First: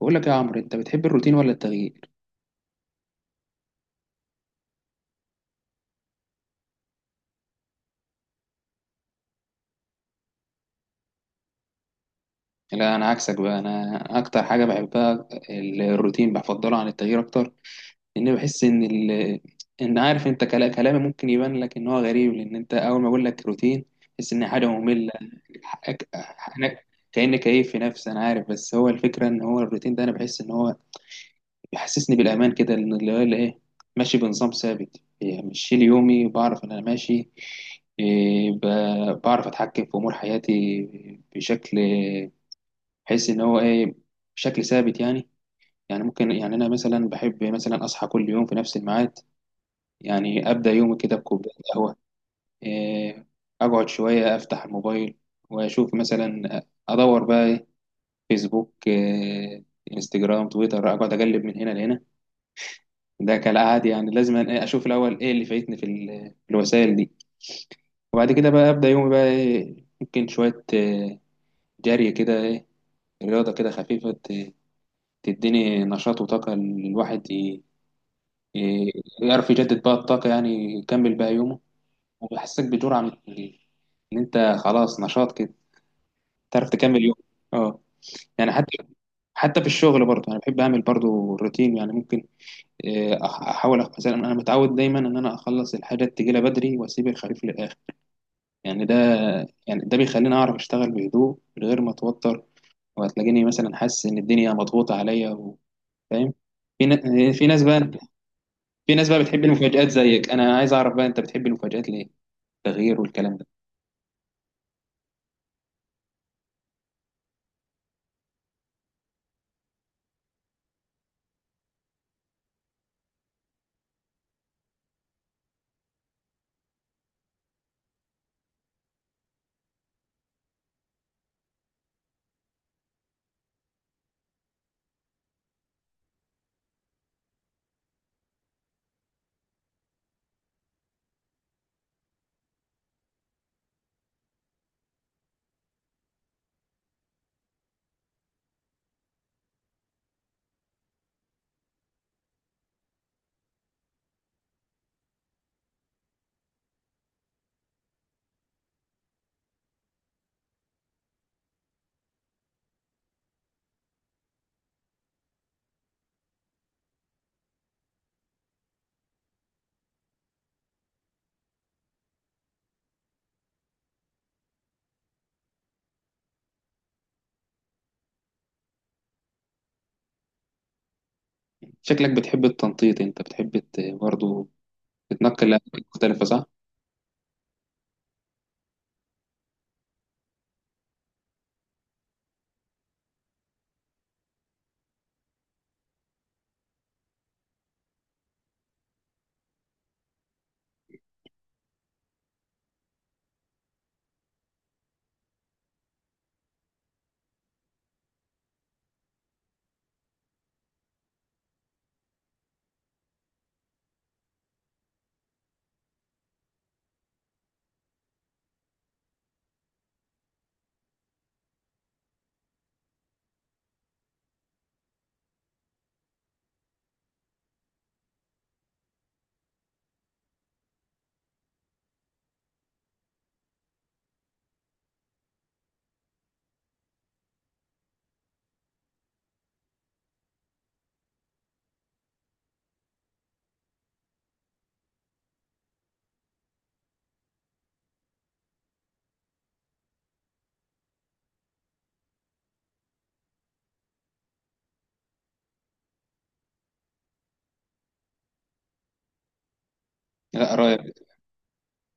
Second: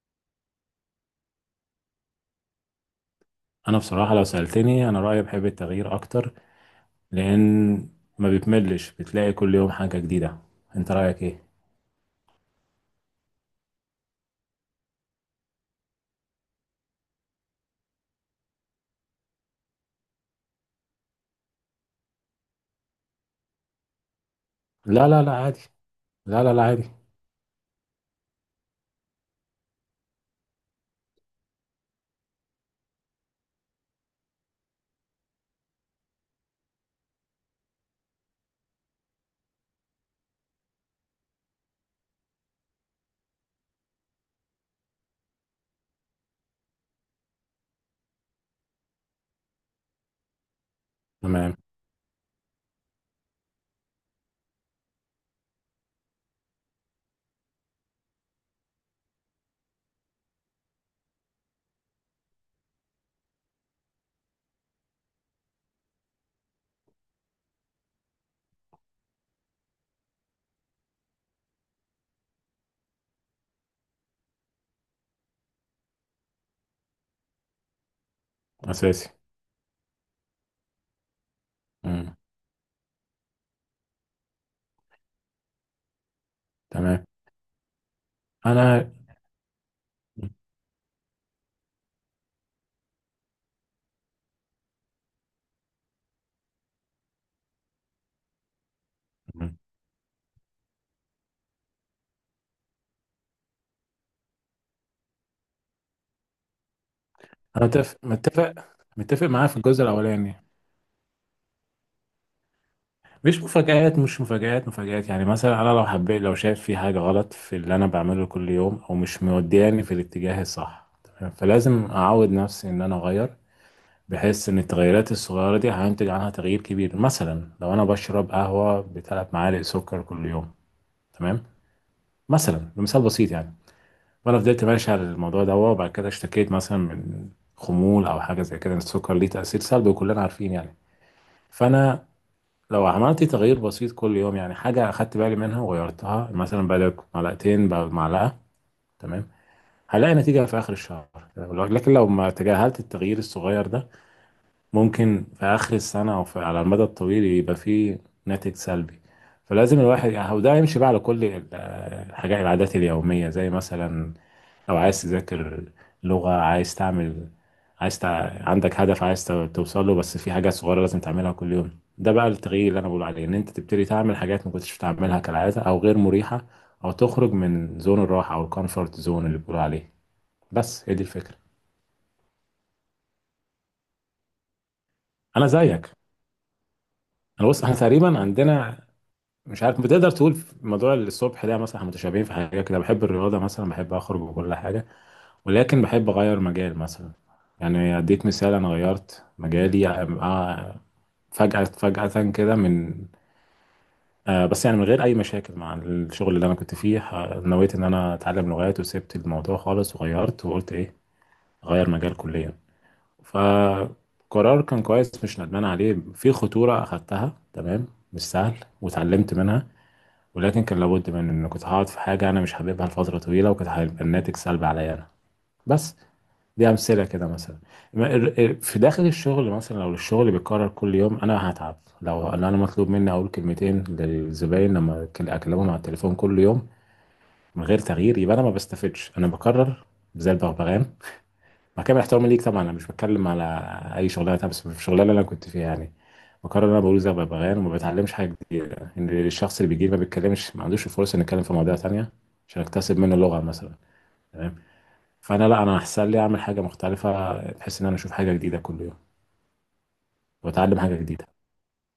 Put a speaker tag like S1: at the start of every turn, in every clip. S1: بقول لك يا عمرو، انت بتحب الروتين ولا التغيير؟
S2: انا بصراحه لو سالتني انا رايي بحب التغيير اكتر، لان ما بتملش، بتلاقي كل يوم حاجه جديده. انت رايك ايه؟
S1: لا، انا عكسك بقى. انا اكتر حاجه بحبها الروتين، بفضله عن التغيير اكتر. لان بحس ان عارف انت، كلامي ممكن يبان لك ان هو غريب، لان انت اول ما اقول لك روتين تحس ان حاجه
S2: لا
S1: ممله.
S2: لا لا، عادي.
S1: حقك-
S2: لا لا لا،
S1: انا
S2: عادي.
S1: كاني كيف في نفسي، انا عارف. بس هو الفكره ان هو الروتين ده، انا بحس ان هو بيحسسني بالأمان كده، لأن اللي هو اللي إيه، ماشي بنظام ثابت. يعني مش شيل يومي، بعرف إن أنا ماشي. إيه، بعرف أتحكم في أمور حياتي بشكل، بحيث إن هو إيه، بشكل ثابت يعني. يعني ممكن يعني أنا مثلا بحب مثلا أصحى كل يوم في نفس الميعاد. يعني أبدأ يومي كده بكوباية
S2: تمام.
S1: قهوة، إيه، أقعد شوية أفتح الموبايل وأشوف مثلا، أدور بقى إيه، فيسبوك إيه، انستجرام، تويتر، أقعد أقلب من هنا لهنا. ده كالعادي، يعني لازم أنا إيه، اشوف الاول ايه اللي فايتني في في الوسائل دي. وبعد كده بقى ابدا يومي بقى إيه، ممكن شويه جري كده إيه، رياضه كده خفيفه، تديني نشاط وطاقه. الواحد ي-
S2: اساسي.
S1: يعرف يجدد بقى الطاقه، يعني يكمل بقى يومه.
S2: مم.
S1: وبيحسسك بجرعه ان انت خلاص نشاط كده، تعرف تكمل
S2: تمام.
S1: يوم. اه، يعني حتى،
S2: انا.
S1: حتى في الشغل برضه انا بحب اعمل برضه روتين. يعني ممكن آه، احاول مثلا انا متعود دايما ان انا اخلص الحاجات تجيلي بدري، واسيب الخريف للاخر. يعني ده،
S2: مم.
S1: يعني ده بيخليني اعرف اشتغل بهدوء من غير ما اتوتر. وهتلاقيني مثلا حاسس ان الدنيا مضغوطه عليا فاهم. في في ناس
S2: انا
S1: بقى،
S2: متفق متفق
S1: في ناس بقى
S2: متفق
S1: بتحب
S2: معاه في الجزء
S1: المفاجآت زيك.
S2: الاولاني.
S1: انا عايز اعرف بقى، انت بتحب المفاجآت ليه؟ التغيير والكلام
S2: مش
S1: ده.
S2: مفاجآت مش مفاجآت مفاجآت يعني مثلا انا لو شايف في حاجه غلط في اللي انا بعمله كل يوم او مش مودياني في الاتجاه الصح، تمام، فلازم اعود نفسي ان انا اغير. بحس ان التغيرات الصغيرة دي هينتج عنها تغيير كبير. مثلا لو انا بشرب قهوة بثلاث معالق سكر كل يوم، تمام، مثلا بمثال بسيط يعني، وانا فضلت ماشي على الموضوع ده وبعد كده اشتكيت مثلا من خمول او حاجة زي كده، إن السكر ليه تأثير سلبي وكلنا عارفين يعني. فانا لو عملت تغيير بسيط كل يوم، يعني حاجة اخدت بالي منها وغيرتها، مثلا بدل معلقتين بقى معلقة، تمام، هلاقي نتيجة في آخر الشهر. لكن لو ما تجاهلت التغيير الصغير ده، ممكن في آخر السنة أو في على المدى الطويل يبقى فيه ناتج سلبي. فلازم الواحد يعني، وده يمشي بقى على كل الحاجات، العادات اليومية، زي مثلا لو عايز تذاكر لغة، عايز تعمل، عايز تع... عندك هدف عايز توصل له، بس في حاجات صغيرة لازم تعملها كل يوم. ده بقى التغيير اللي أنا بقول عليه، إن أنت تبتدي تعمل حاجات ما كنتش بتعملها كالعادة أو غير مريحة، أو تخرج من زون الراحة أو الكومفورت زون اللي بيقولوا عليه. بس هي دي الفكرة.
S1: شكلك بتحب التنطيط، انت بتحب برضه تتنقل
S2: أنا
S1: لأماكن
S2: زيك.
S1: مختلفه، صح؟
S2: انا بص، احنا تقريبا عندنا، مش عارف بتقدر تقول في موضوع الصبح ده مثلا احنا متشابهين في حاجه كده، بحب الرياضه مثلا، بحب اخرج وكل حاجه، ولكن بحب اغير مجال مثلا. يعني اديك مثال، انا غيرت مجالي فجاه فجاه كده من بس يعني من غير اي مشاكل مع الشغل اللي انا كنت فيه، نويت ان انا اتعلم لغات وسبت الموضوع خالص وغيرت وقلت ايه، غير مجال كليا. فقرار كان كويس، مش ندمان عليه. في خطوره اخدتها، تمام، مش سهل واتعلمت منها. ولكن كان لابد، من ان كنت هقعد في حاجه انا مش حاببها لفتره طويله وكانت هيبقى الناتج سلبي عليا انا. بس دي امثله كده مثلا. في داخل الشغل مثلا، لو الشغل بيتكرر كل يوم انا هتعب. لو أنا مطلوب مني اقول كلمتين للزباين لما اكلمهم على التليفون كل يوم من غير تغيير، يبقى انا ما بستفدش، انا بكرر زي البغبغان. مع كامل احترامي ليك طبعا، انا مش بتكلم على اي شغلانه تانية، بس في الشغلانه اللي انا كنت فيها يعني، بقرر ان انا بقول زي ببغان وما بتعلمش حاجه جديده. ان الشخص اللي بيجي لي ما بيتكلمش، ما عندوش الفرصه انه يتكلم في مواضيع تانية عشان اكتسب منه لغه مثلا، تمام. فانا لا، انا احسن لي اعمل حاجه مختلفه بحيث ان انا اشوف حاجه جديده كل يوم
S1: لا، رايك،
S2: واتعلم حاجه جديده.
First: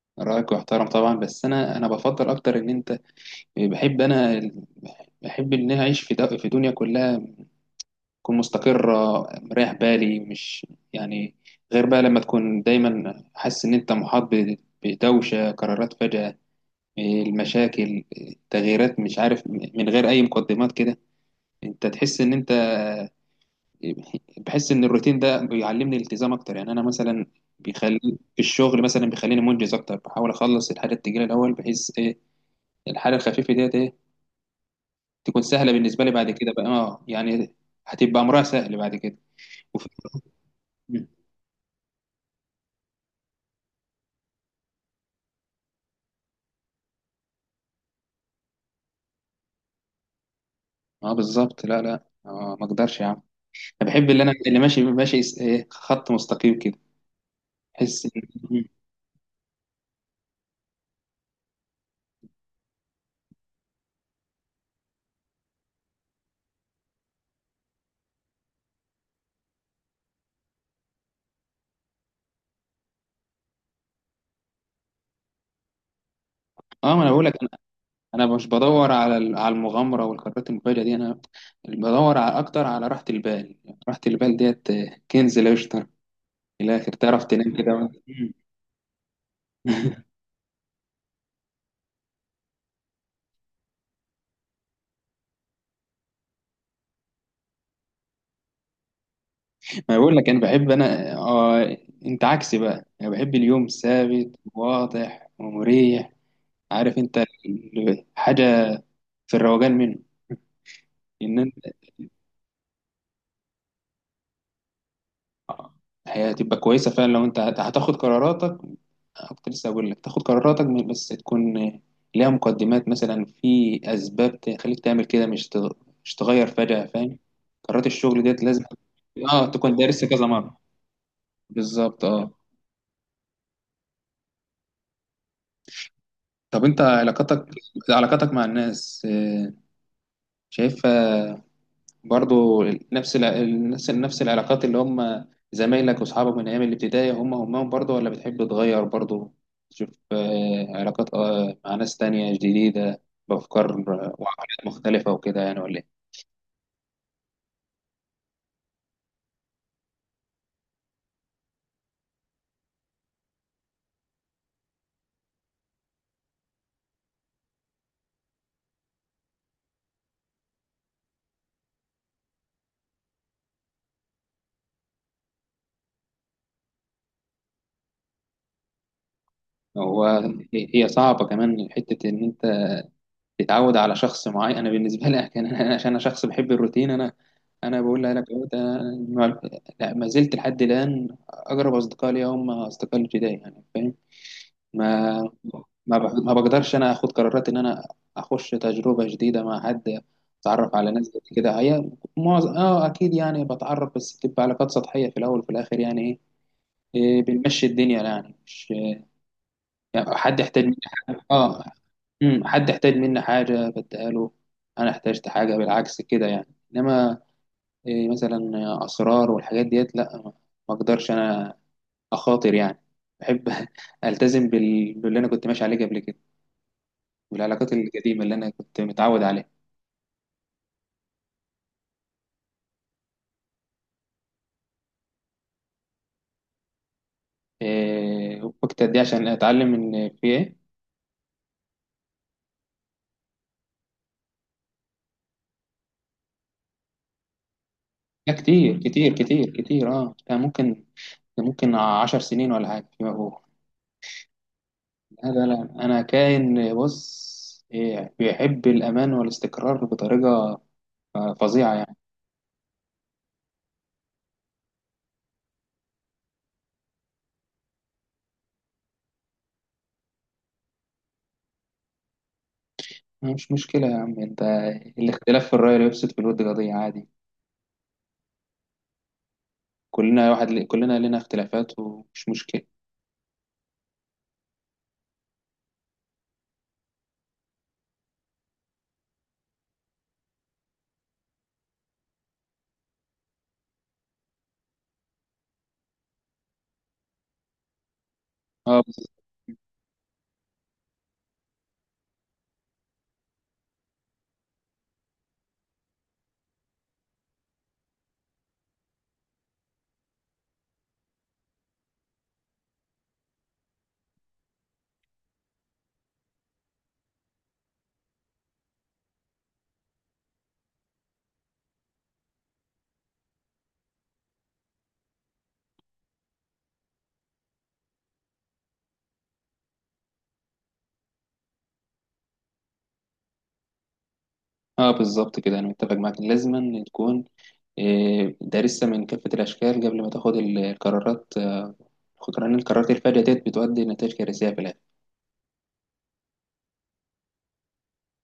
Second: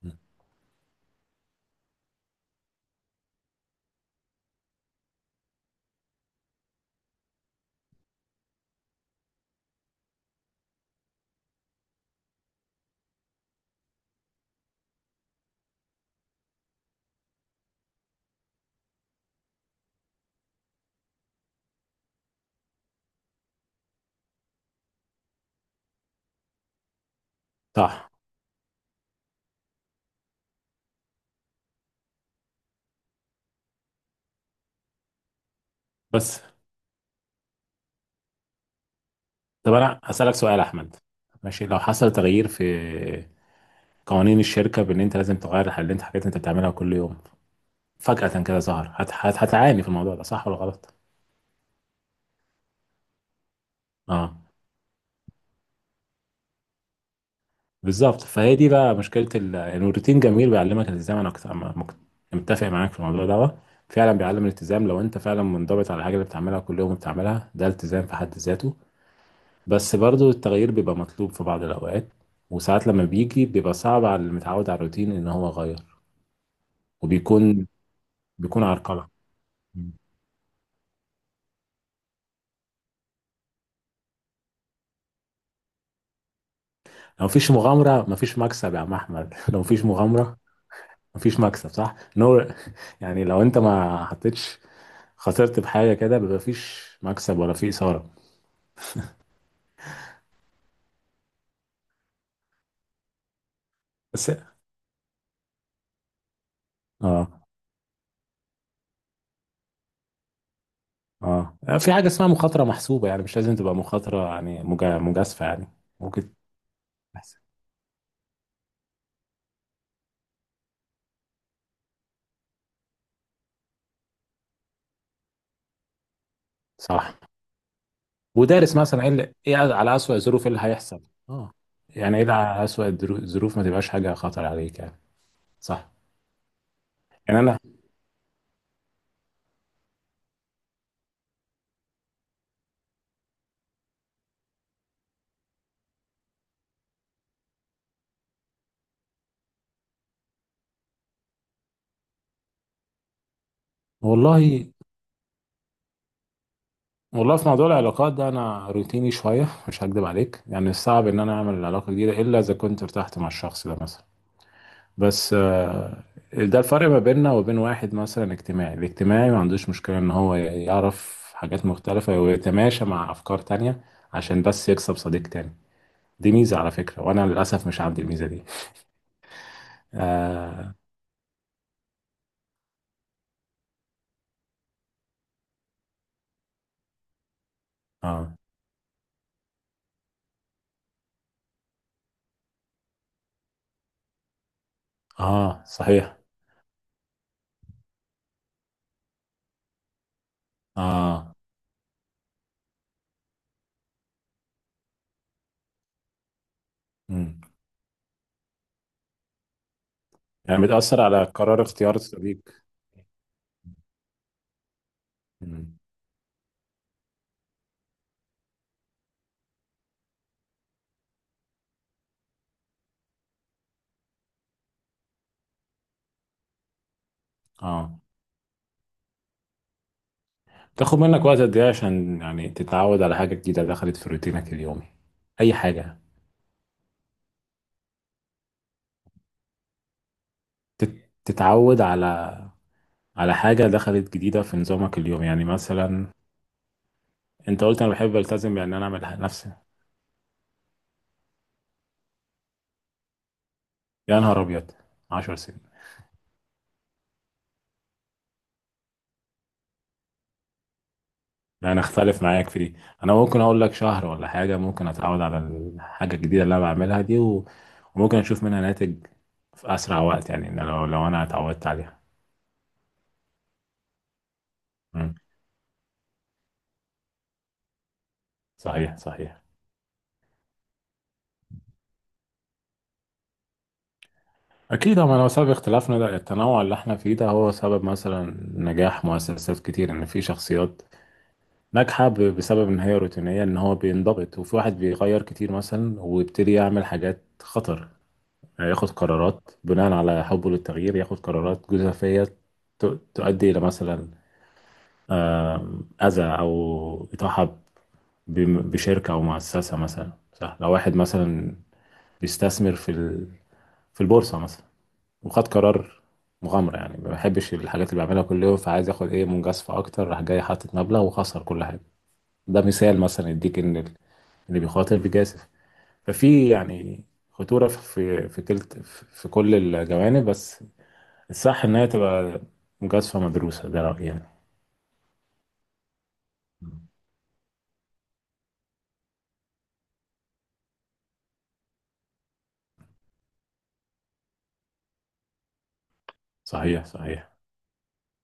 S2: م.
S1: رايك محترم طبعا. بس انا، بفضل اكتر ان انت، بحب انا، بحب ان انا اعيش في في دنيا كلها تكون مستقرة، مريح بالي. مش يعني غير بقى لما تكون دايما حاسس إن أنت محاط بدوشة قرارات فجأة، المشاكل، تغييرات مش عارف من غير أي مقدمات كده، أنت تحس إن أنت بحس إن الروتين ده بيعلمني الالتزام أكتر. يعني أنا مثلا بيخلي،
S2: صح.
S1: في الشغل مثلا بيخليني منجز أكتر، بحاول أخلص الحاجة التقيلة الأول، بحيث إيه، الحاجة الخفيفة ديت إيه، تكون سهلة بالنسبة لي. بعد
S2: بس
S1: كده بقى آه، يعني هتبقى أمرها سهل بعد كده.
S2: طب
S1: وفي
S2: انا هسالك سؤال يا احمد، ماشي؟ لو حصل تغيير في قوانين الشركه، بان انت لازم تغير الحاجات اللي انت حاجات انت بتعملها كل يوم، فجاه كده ظهر، هتعاني في الموضوع ده، صح ولا غلط؟
S1: اه، بالظبط. لا لا، اه، ما اقدرش يا عم. انا بحب
S2: اه
S1: اللي ماشي، ماشي ايه، خط مستقيم كده. احس
S2: بالظبط. فهي
S1: إن
S2: دي بقى مشكله يعني الروتين جميل، بيعلمك الالتزام. انا كنت مك- متفق معاك في الموضوع ده. فعلا بيعلم الالتزام. لو انت فعلا منضبط على الحاجه اللي بتعملها كل يوم بتعملها، ده التزام في حد ذاته. بس برضو التغيير بيبقى مطلوب في بعض الاوقات، وساعات لما بيجي بيبقى صعب على اللي متعود على الروتين ان هو يغير،
S1: اه، ما انا بقول لك انا،
S2: وبيكون
S1: أنا مش
S2: بيكون
S1: بدور
S2: عرقله.
S1: على على
S2: مم.
S1: المغامره والقرارات المفاجئه دي. انا بدور على اكتر على راحه البال. راحه البال ديت آه، كنز لا يشترى. في الاخر تعرف
S2: لو مفيش
S1: تنام كده
S2: مغامره
S1: وأنت
S2: مفيش مكسب يا عم احمد لو مفيش مغامره مفيش مكسب، صح؟ ان هو يعني لو انت ما حطيتش، خسرت بحاجه كده، بيبقى مفيش مكسب ولا في اثاره.
S1: ما بقول لك انا بحب انا آه، انت عكسي بقى. انا بحب اليوم
S2: بس
S1: ثابت، واضح ومريح. عارف انت
S2: اه.
S1: حاجه في الروقان منه، ان
S2: اه، في حاجه اسمها مخاطره محسوبه، يعني مش لازم تبقى مخاطره، يعني مجازفه يعني.
S1: آه. هي
S2: ممكن
S1: هتبقى كويسة فعلا لو
S2: تحسب.
S1: انت هتاخد قراراتك آه، كنت لسه هقول لك تاخد قراراتك بس تكون آه، ليها مقدمات، مثلا في أسباب تخليك تعمل كده، مش مش تغير فجأة،
S2: صح.
S1: فاهم؟ قرارات الشغل ديت لازم،
S2: ودارس مثلا ايه اللي،
S1: اه،
S2: ايه
S1: تكون
S2: على
S1: دارس
S2: اسوأ
S1: كذا
S2: الظروف
S1: مرة.
S2: اللي هيحصل. اه.
S1: بالظبط
S2: يعني ايه
S1: اه.
S2: اللي على اسوأ الظروف، ما تبقاش حاجه خطر عليك يعني. صح.
S1: طب انت
S2: يعني
S1: علاقاتك،
S2: انا،
S1: علاقاتك مع الناس آه، شايفها برضو نفس نفس العلاقات اللي هم زمايلك واصحابك من ايام الابتدائي، هم همهم برضو؟ ولا بتحب تغير برضو، تشوف آه، علاقات آه، مع ناس تانية جديدة بأفكار آه، وعقليات
S2: والله
S1: مختلفة وكده، يعني ولا ايه؟
S2: والله، في موضوع العلاقات ده انا روتيني شويه، مش هكدب عليك. يعني صعب ان انا اعمل علاقه جديده الا اذا كنت ارتحت مع الشخص ده مثلا. بس ده الفرق ما بيننا وبين واحد مثلا اجتماعي. الاجتماعي ما عندوش مشكله ان هو يعرف حاجات مختلفه ويتماشى مع افكار تانية عشان بس يكسب صديق تاني. دي ميزه على فكره، وانا للاسف مش عندي الميزه دي.
S1: هو
S2: اه.
S1: هي صعبة كمان حتة إن أنت تتعود على شخص معين. أنا بالنسبة لي كان أنا، عشان أنا شخص بحب الروتين، أنا أنا بقول لك
S2: اه.
S1: أنا، ما، لا، ما زلت لحد الآن أقرب أصدقاء لي هم أصدقاء الابتدائي، يعني فاهم. ما،
S2: آه صحيح.
S1: ما بقدرش انا اخد قرارات ان انا اخش تجربه جديده مع حد، اتعرف على ناس جديدة
S2: اه.
S1: كده. هي معظم اه اكيد يعني بتعرف، بس بتبقى علاقات سطحيه في الاول وفي الاخر، يعني ايه، إيه،
S2: مم.
S1: بنمشي الدنيا يعني. مش يعني حد
S2: يعني
S1: يحتاج مني
S2: بتاثر
S1: حاجه،
S2: على قرار
S1: اه،
S2: اختيار الصديق.
S1: حد يحتاج مني حاجه بديها له، انا احتاجت حاجه
S2: مم.
S1: بالعكس كده يعني. انما إيه، مثلا اسرار والحاجات ديت، لا، ما، ما اقدرش انا اخاطر يعني. بحب التزم باللي انا كنت ماشي عليه قبل كده، والعلاقات
S2: اه.
S1: القديمة اللي أنا كنت متعود عليها.
S2: تاخد منك وقت قد ايه عشان يعني تتعود على حاجة جديدة دخلت في روتينك اليومي، أي حاجة؟
S1: إيه وقت قد إيه عشان أتعلم إن في إيه؟
S2: تتعود على على حاجة دخلت جديدة في نظامك اليومي، يعني مثلا أنت قلت أنا بحب
S1: لا،
S2: ألتزم بأن
S1: كتير
S2: أنا أعمل
S1: كتير كتير
S2: نفسي.
S1: كتير أه. ده ممكن، ده ممكن 10 سنين ولا حاجة فيما فوق.
S2: يا نهار أبيض، 10
S1: هذا
S2: سنين؟
S1: لا، أنا كائن بص إيه، بيحب الأمان والاستقرار بطريقة آه،
S2: لا
S1: فظيعة
S2: أنا
S1: يعني.
S2: أختلف معاك في دي. أنا ممكن أقول لك شهر ولا حاجة ممكن أتعود على الحاجة الجديدة اللي أنا بعملها دي، وممكن أشوف منها ناتج في أسرع وقت، يعني إن لو أنا اتعودت عليها.
S1: مش مشكلة يا عم أنت،
S2: مم.
S1: الاختلاف في الرأي لا يفسد في الود قضية، عادي.
S2: صحيح صحيح.
S1: كلنا واحد، كلنا لنا اختلافات، ومش مشكلة.
S2: أكيد، هو لو سبب اختلافنا ده التنوع اللي احنا فيه ده، هو سبب مثلا نجاح مؤسسات كتير، إن في شخصيات ناجحة بسبب إن هي روتينية، إن هو بينضبط، وفي واحد بيغير كتير مثلا ويبتدي يعمل حاجات خطر، يعني
S1: اه،
S2: ياخد قرارات بناء على حبه للتغيير، ياخد قرارات جزافية ت- تؤدي إلى مثلا أذى أو إطاحة بشركة أو مؤسسة مثلا. صح، لو واحد مثلا بيستثمر في في البورصة مثلا، وخد قرار مغامرة، يعني ما بحبش الحاجات اللي بعملها كل يوم فعايز ياخد ايه، مجازفة اكتر، راح جاي حاطط مبلغ وخسر كل حاجة. ده مثال مثلا يديك ان اللي بيخاطر بيجازف، ففي يعني خطورة في في كلت في في كل الجوانب. بس الصح ان هي تبقى مجازفة مدروسة. ده رأيي يعني.
S1: اه بالظبط كده، انا متفق معاك. لازما تكون آه، دارسها من كافة الاشكال قبل ما تاخد القرارات آه، لان القرارات الفادية ديت بتؤدي لنتائج كارثية في الآخر.
S2: صحيح صحيح.